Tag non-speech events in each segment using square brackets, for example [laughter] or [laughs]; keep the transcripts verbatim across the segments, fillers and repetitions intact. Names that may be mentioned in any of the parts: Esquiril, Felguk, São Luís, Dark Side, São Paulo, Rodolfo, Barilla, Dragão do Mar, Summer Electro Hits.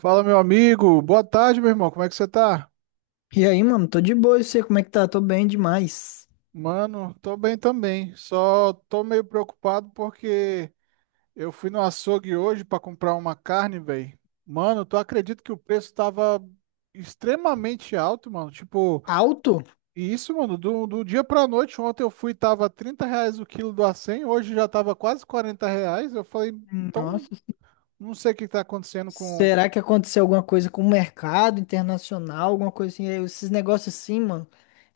Fala, meu amigo. Boa tarde, meu irmão. Como é que você tá? E aí, mano, tô de boa, e você, como é que tá? Tô bem demais. Mano, tô bem também. Só tô meio preocupado porque eu fui no açougue hoje pra comprar uma carne, velho. Mano, tu acredita que o preço tava extremamente alto, mano? Tipo, Alto? e isso, mano, do, do dia pra noite. Ontem eu fui, tava trinta reais o quilo do acém, hoje já tava quase quarenta reais. Eu falei, Hum. então, Nossa. não sei o que tá acontecendo. Será que aconteceu alguma coisa com o mercado internacional, alguma coisa assim? É, esses negócios assim, mano,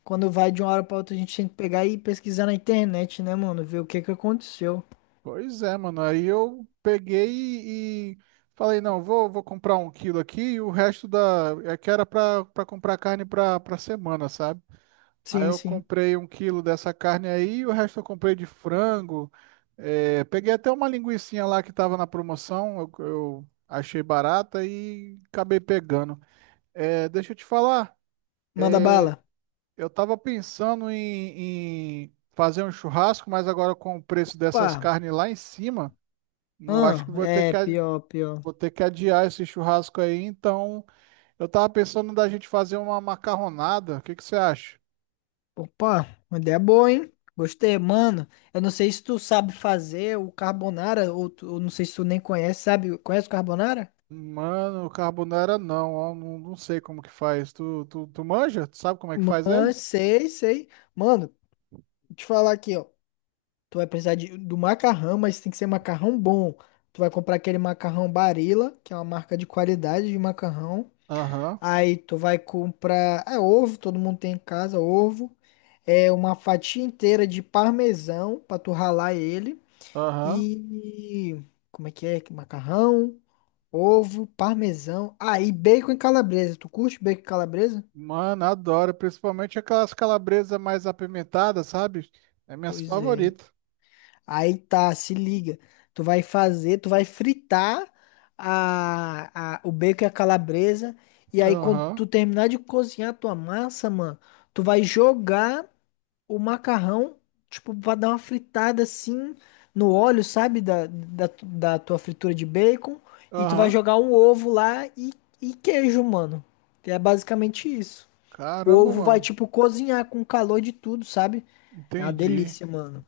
quando vai de uma hora pra outra, a gente tem que pegar e pesquisar na internet, né, mano? Ver o que que aconteceu. Pois é, mano. Aí eu peguei e, e falei, não, vou, vou comprar um quilo aqui e o resto da. É que era pra, pra comprar carne pra, pra semana, sabe? Aí Sim, eu sim. comprei um quilo dessa carne aí e o resto eu comprei de frango. É, peguei até uma linguicinha lá que tava na promoção, eu, eu achei barata e acabei pegando. É, deixa eu te falar, Manda bala. eu tava pensando em, em fazer um churrasco, mas agora com o preço dessas Pá. carnes lá em cima. Eu acho Ah, que vou ter é, que. pior, pior. Vou ter que adiar esse churrasco aí, então eu tava pensando da gente fazer uma macarronada. O que que você acha? Opa, uma ideia boa, hein? Gostei, mano. Eu não sei se tu sabe fazer o carbonara, ou, tu- ou não sei se tu nem conhece, sabe? Conhece o carbonara? Mano, carbonara não, ó, não, não sei como que faz. Tu, tu, tu manja? Tu sabe como é que faz ele? Mas sei, sei. Mano, te falar aqui, ó. Tu vai precisar de, do macarrão, mas tem que ser macarrão bom. Tu vai comprar aquele macarrão Barilla, que é uma marca de qualidade de macarrão. Aham, Aí tu vai comprar, é ovo, todo mundo tem em casa, ovo. É uma fatia inteira de parmesão pra tu ralar ele. aham. E como é que é? Macarrão, ovo, parmesão. Aí bacon e calabresa. Tu curte bacon e calabresa? Mano, adoro, principalmente aquelas calabresas mais apimentadas, sabe? É minhas Pois é. favoritas. Aí tá, se liga. Tu vai fazer, tu vai fritar a, a- o bacon e a calabresa. E aí, quando Aham, tu terminar de cozinhar a tua massa, mano, tu vai jogar o macarrão, tipo, pra dar uma fritada assim no óleo, sabe? Da, da, da tua fritura de bacon. E tu vai aham. jogar um ovo lá e, e queijo, mano. Que é basicamente isso. O Caramba, ovo vai, mano. tipo, cozinhar com o calor de tudo, sabe? É uma Entendi. delícia, mano.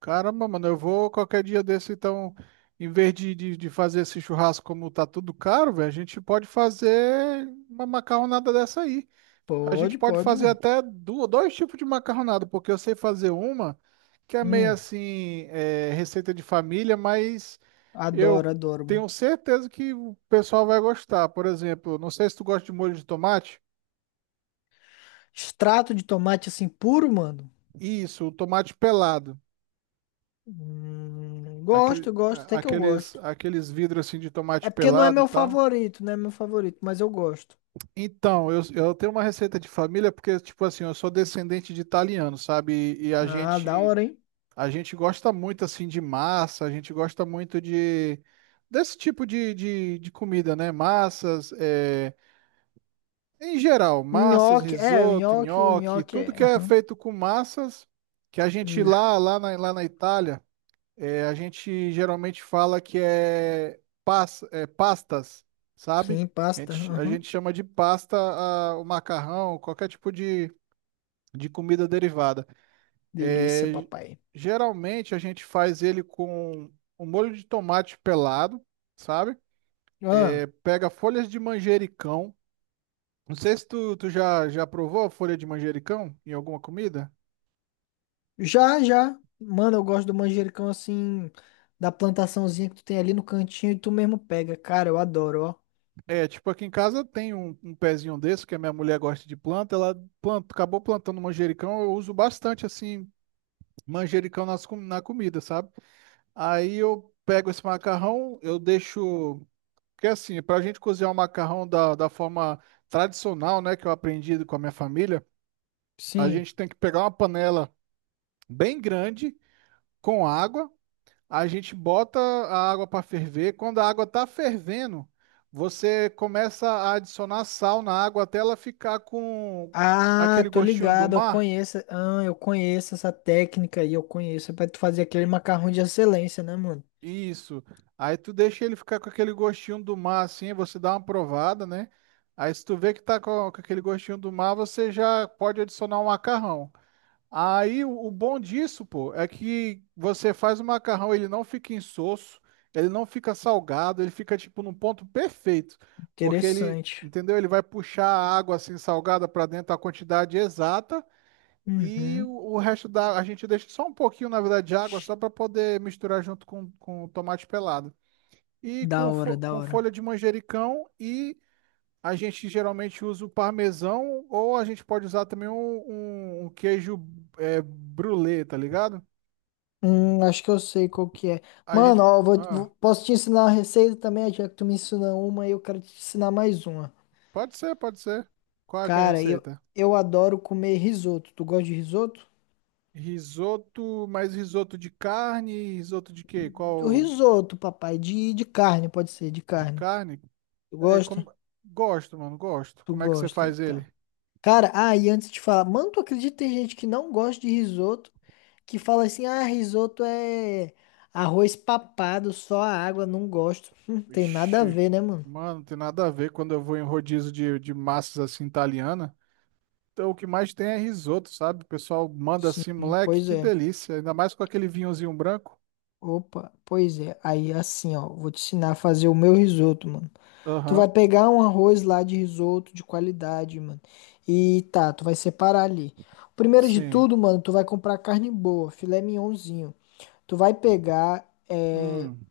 Caramba, mano, eu vou qualquer dia desse, então, em vez de, de, de fazer esse churrasco como tá tudo caro, velho, a gente pode fazer uma macarronada dessa aí. A gente Pode, pode pode, fazer mano. até du- dois tipos de macarronada, porque eu sei fazer uma que é meio Hum. assim, é, receita de família, mas Adoro, eu adoro, mano. tenho certeza que o pessoal vai gostar. Por exemplo, não sei se tu gosta de molho de tomate. Extrato de tomate assim puro, mano. Isso, o tomate pelado. Hum, Aquele, Gosto, gosto, a- até que eu aqueles, gosto. aqueles vidros assim de tomate É porque não é pelado e meu tal. favorito, não é meu favorito, mas eu gosto. Então, eu, eu tenho uma receita de família porque, tipo assim, eu sou descendente de italiano, sabe? E, e a Ah, da gente, hora, hein? a gente gosta muito, assim, de massa, a gente gosta muito de, desse tipo de, de, de comida, né? Massas, é, em geral, massas, Nhoque, é, o risoto, nhoque, o nhoque, nhoque tudo é. que é Aham. feito com massas, que a gente Ixi. lá, lá na, lá na Itália. É, a gente geralmente fala que é, pas, é pastas, sabe? Sim, A pasta. gente, a gente Aham. chama de pasta a- o macarrão, qualquer tipo de, de comida derivada. Delícia, É, papai. geralmente a gente faz ele com um molho de tomate pelado, sabe? É, Ah, pega folhas de manjericão. Não sei se tu, tu já, já provou a folha de manjericão em alguma comida? já, já. Mano, eu gosto do manjericão assim, da plantaçãozinha que tu tem ali no cantinho e tu mesmo pega. Cara, eu adoro, ó. É, tipo, aqui em casa tem um, um pezinho desse, que a minha mulher gosta de planta, ela planta, acabou plantando manjericão, eu uso bastante, assim, manjericão nas, com- na comida, sabe? Aí eu pego esse macarrão, eu deixo. Porque assim, pra gente cozinhar o macarrão da, da forma tradicional, né, que eu aprendi com a minha família, a Sim. gente tem que pegar uma panela bem grande, com água. A gente bota a água para ferver. Quando a água está fervendo, você começa a adicionar sal na água até ela ficar com Ah, aquele tô gostinho do ligado, eu mar. conheço, ah, eu conheço essa técnica aí, eu conheço, é pra tu fazer aquele macarrão de excelência, né, mano? Isso. Aí tu deixa ele ficar com aquele gostinho do mar assim, você dá uma provada, né? Aí se tu vê que tá com com aquele gostinho do mar, você já pode adicionar o macarrão. Aí o o bom disso, pô, é que você faz o macarrão, ele não fica insosso, ele não fica salgado, ele fica tipo num ponto perfeito, porque ele, Interessante. entendeu? Ele vai puxar a água assim salgada para dentro a quantidade exata e Uhum, o, o resto da a gente deixa só um pouquinho, na verdade, de água só para poder misturar junto com, com o tomate pelado. E da com, hora, fo- da com hora. folha de manjericão e a gente geralmente usa o parmesão ou a gente pode usar também um, um- um queijo é, brulê, tá ligado? Hum, acho que eu sei qual que é. A gente. Mano, ó, eu vou, vou- Ah, posso te ensinar a receita também, já que tu me ensinou uma e eu quero te ensinar mais uma. pode ser, pode ser. Qual é que é a Cara, eu, receita? eu adoro comer risoto, tu gosta de risoto? Risoto, mais risoto de carne, risoto de quê? O Qual risoto, papai, de, de carne, pode ser, de de carne. carne? Tu É, gosta? como. Gosto, mano, gosto. Tu Como é que você gosta, faz então. ele? Cara, ah, e antes de falar, mano, tu acredita que tem gente que não gosta de risoto, que fala assim, ah, risoto é arroz papado, só a água, não gosto. [laughs] Hum, tem nada a Vixe, ver, né, mano? mano, não tem nada a ver quando eu vou em rodízio de, de massas assim italiana. Então, o que mais tem é risoto, sabe? O pessoal manda Sim, assim, moleque, pois que é. delícia. Ainda mais com aquele vinhozinho branco. Opa, pois é. Aí assim, ó, vou te ensinar a fazer o meu risoto, mano. Tu vai Aham, pegar um arroz lá de risoto de qualidade, mano. E tá, tu vai separar ali. Primeiro de sim. tudo, mano, tu vai comprar carne boa, filé mignonzinho. Tu vai pegar. é, Hum,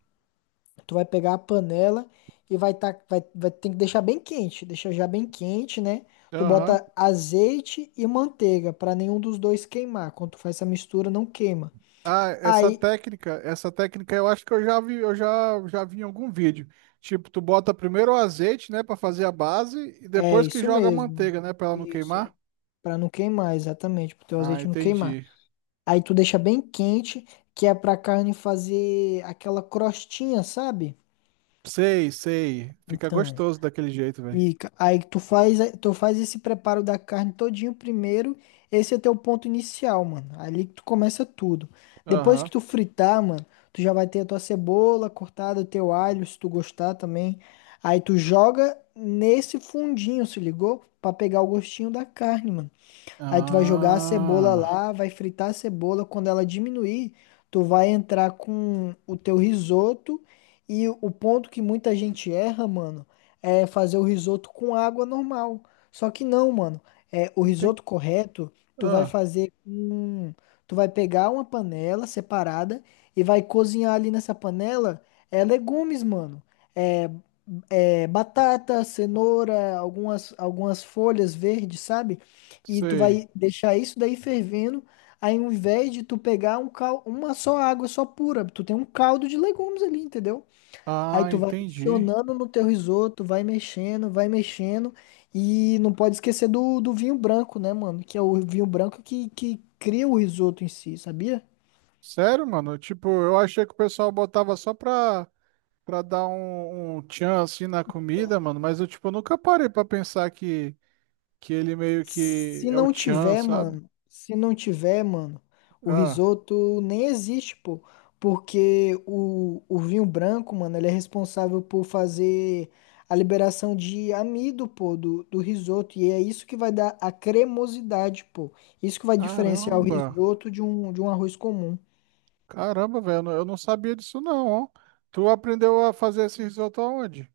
Tu vai pegar a panela e vai tá, vai, vai ter que deixar bem quente, deixa já bem quente, né? Tu aham. bota azeite e manteiga pra nenhum dos dois queimar. Quando tu faz essa mistura, não queima. Ah, essa Aí, técnica, essa técnica eu acho que eu já vi, eu já, já vi em algum vídeo. Tipo, tu bota primeiro o azeite, né, pra fazer a base e é depois que isso joga a mesmo. manteiga, né, pra ela não Isso queimar. é para não queimar, exatamente, pro teu Ah, azeite não queimar. entendi. Aí tu deixa bem quente, que é pra carne fazer aquela crostinha, sabe? Sei, sei. Fica Então, gostoso daquele jeito, velho. E ca- aí tu faz, tu faz esse preparo da carne todinho primeiro, esse é teu ponto inicial, mano. Ali que tu começa tudo. Depois que Aham. tu fritar, mano, tu já vai ter a tua cebola cortada, o teu alho, se tu gostar também. Aí tu joga nesse fundinho, se ligou? Pra pegar o gostinho da carne, mano. Aí tu vai jogar a cebola Ah, lá, vai fritar a cebola. Quando ela diminuir, tu vai entrar com o teu risoto. E o ponto que muita gente erra, mano, é fazer o risoto com água normal. Só que não, mano. É, o entendi. risoto correto, tu vai Ah, fazer com. Tu vai pegar uma panela separada e vai cozinhar ali nessa panela é, legumes, mano. É, é, Batata, cenoura, algumas, algumas folhas verdes, sabe? E tu sei. vai deixar isso daí fervendo. Aí, ao invés de tu pegar um cal uma só água só pura, tu tem um caldo de legumes ali, entendeu? Aí Ah, tu vai entendi. adicionando no teu risoto, vai mexendo, vai mexendo. E não pode esquecer do, do vinho branco, né, mano? Que é o vinho branco que, que cria o risoto em si, sabia? Sério, mano? Tipo, eu achei que o pessoal botava só pra, pra dar um, um tchan assim na comida, mano. Mas eu, tipo, nunca parei pra pensar que, que ele meio que Se é o não tchan, tiver, sabe? mano, se não tiver, mano, o Ah, risoto nem existe, pô. Porque o, o vinho branco, mano, ele é responsável por fazer a liberação de amido, pô, do, do risoto. E é isso que vai dar a cremosidade, pô. Isso que vai diferenciar o caramba. risoto de um, de um arroz comum. Caramba, velho. Eu não eu não sabia disso, não, ó. Tu aprendeu a fazer esse risoto aonde?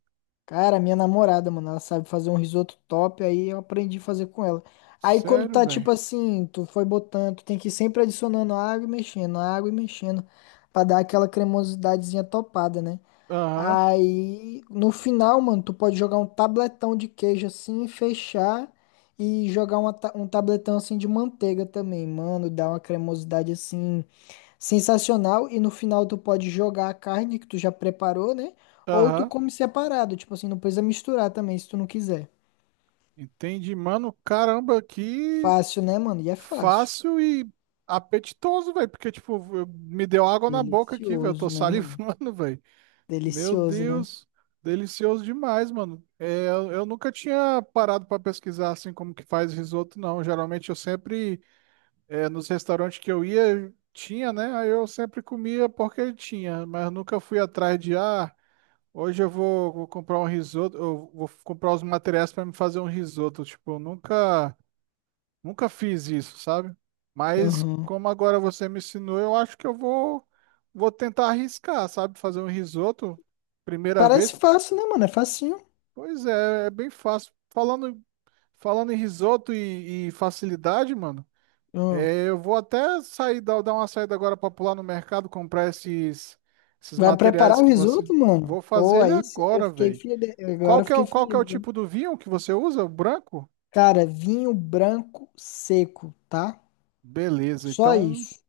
Cara, minha namorada, mano, ela sabe fazer um risoto top, aí eu aprendi a fazer com ela. Aí quando Sério, tá velho. tipo assim, tu foi botando, tu tem que ir sempre adicionando água e mexendo, água e mexendo, pra dar aquela cremosidadezinha topada, né? Aham, Aí no final, mano, tu pode jogar um tabletão de queijo assim, fechar e jogar uma ta- um tabletão assim de manteiga também, mano, dá uma cremosidade assim sensacional, e no final tu pode jogar a carne que tu já preparou, né? Ou tu aham. come separado, tipo assim, não precisa misturar também se tu não quiser. Entendi, mano. Caramba, que Fácil, né, mano? E é fácil. fácil e apetitoso, velho. Porque, tipo, eu- me deu água na boca aqui, velho. Eu tô Delicioso, né, salivando, mano? [laughs] velho. Meu Delicioso, né? Deus, delicioso demais, mano. É, eu, eu nunca tinha parado para pesquisar assim como que faz risoto, não. Geralmente eu sempre, é, nos restaurantes que eu ia, tinha, né? Aí eu sempre comia porque tinha, mas nunca fui atrás de, ah, hoje eu vou, vou comprar um risoto, eu vou comprar os materiais para me fazer um risoto. Tipo, eu nunca, nunca fiz isso, sabe? Mas Aham. como agora você me ensinou, eu acho que eu vou vou tentar arriscar, sabe? Fazer um risoto primeira vez. Parece fácil, né, mano? É facinho. Pois é, é bem fácil. Falando, falando em risoto e, e facilidade, mano, Aham. é, eu vou até sair, dar, dar uma saída agora pra pular no mercado, comprar esses, esses Vai preparar materiais o que você. risoto, mano? Vou Pô, fazer ele aí sim, eu agora, fiquei velho. feliz. Agora Qual eu que é, fiquei o- qual que é o feliz, ó. tipo do vinho que você usa? O branco? Cara, vinho branco seco, tá? Beleza, Só então, isso.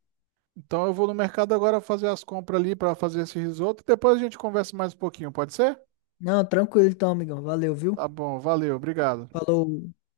então eu vou no mercado agora fazer as compras ali pra fazer esse risoto. Depois a gente conversa mais um pouquinho, pode ser? Não, tranquilo então, amigão. Valeu, viu? Tá bom, valeu, obrigado. Falou.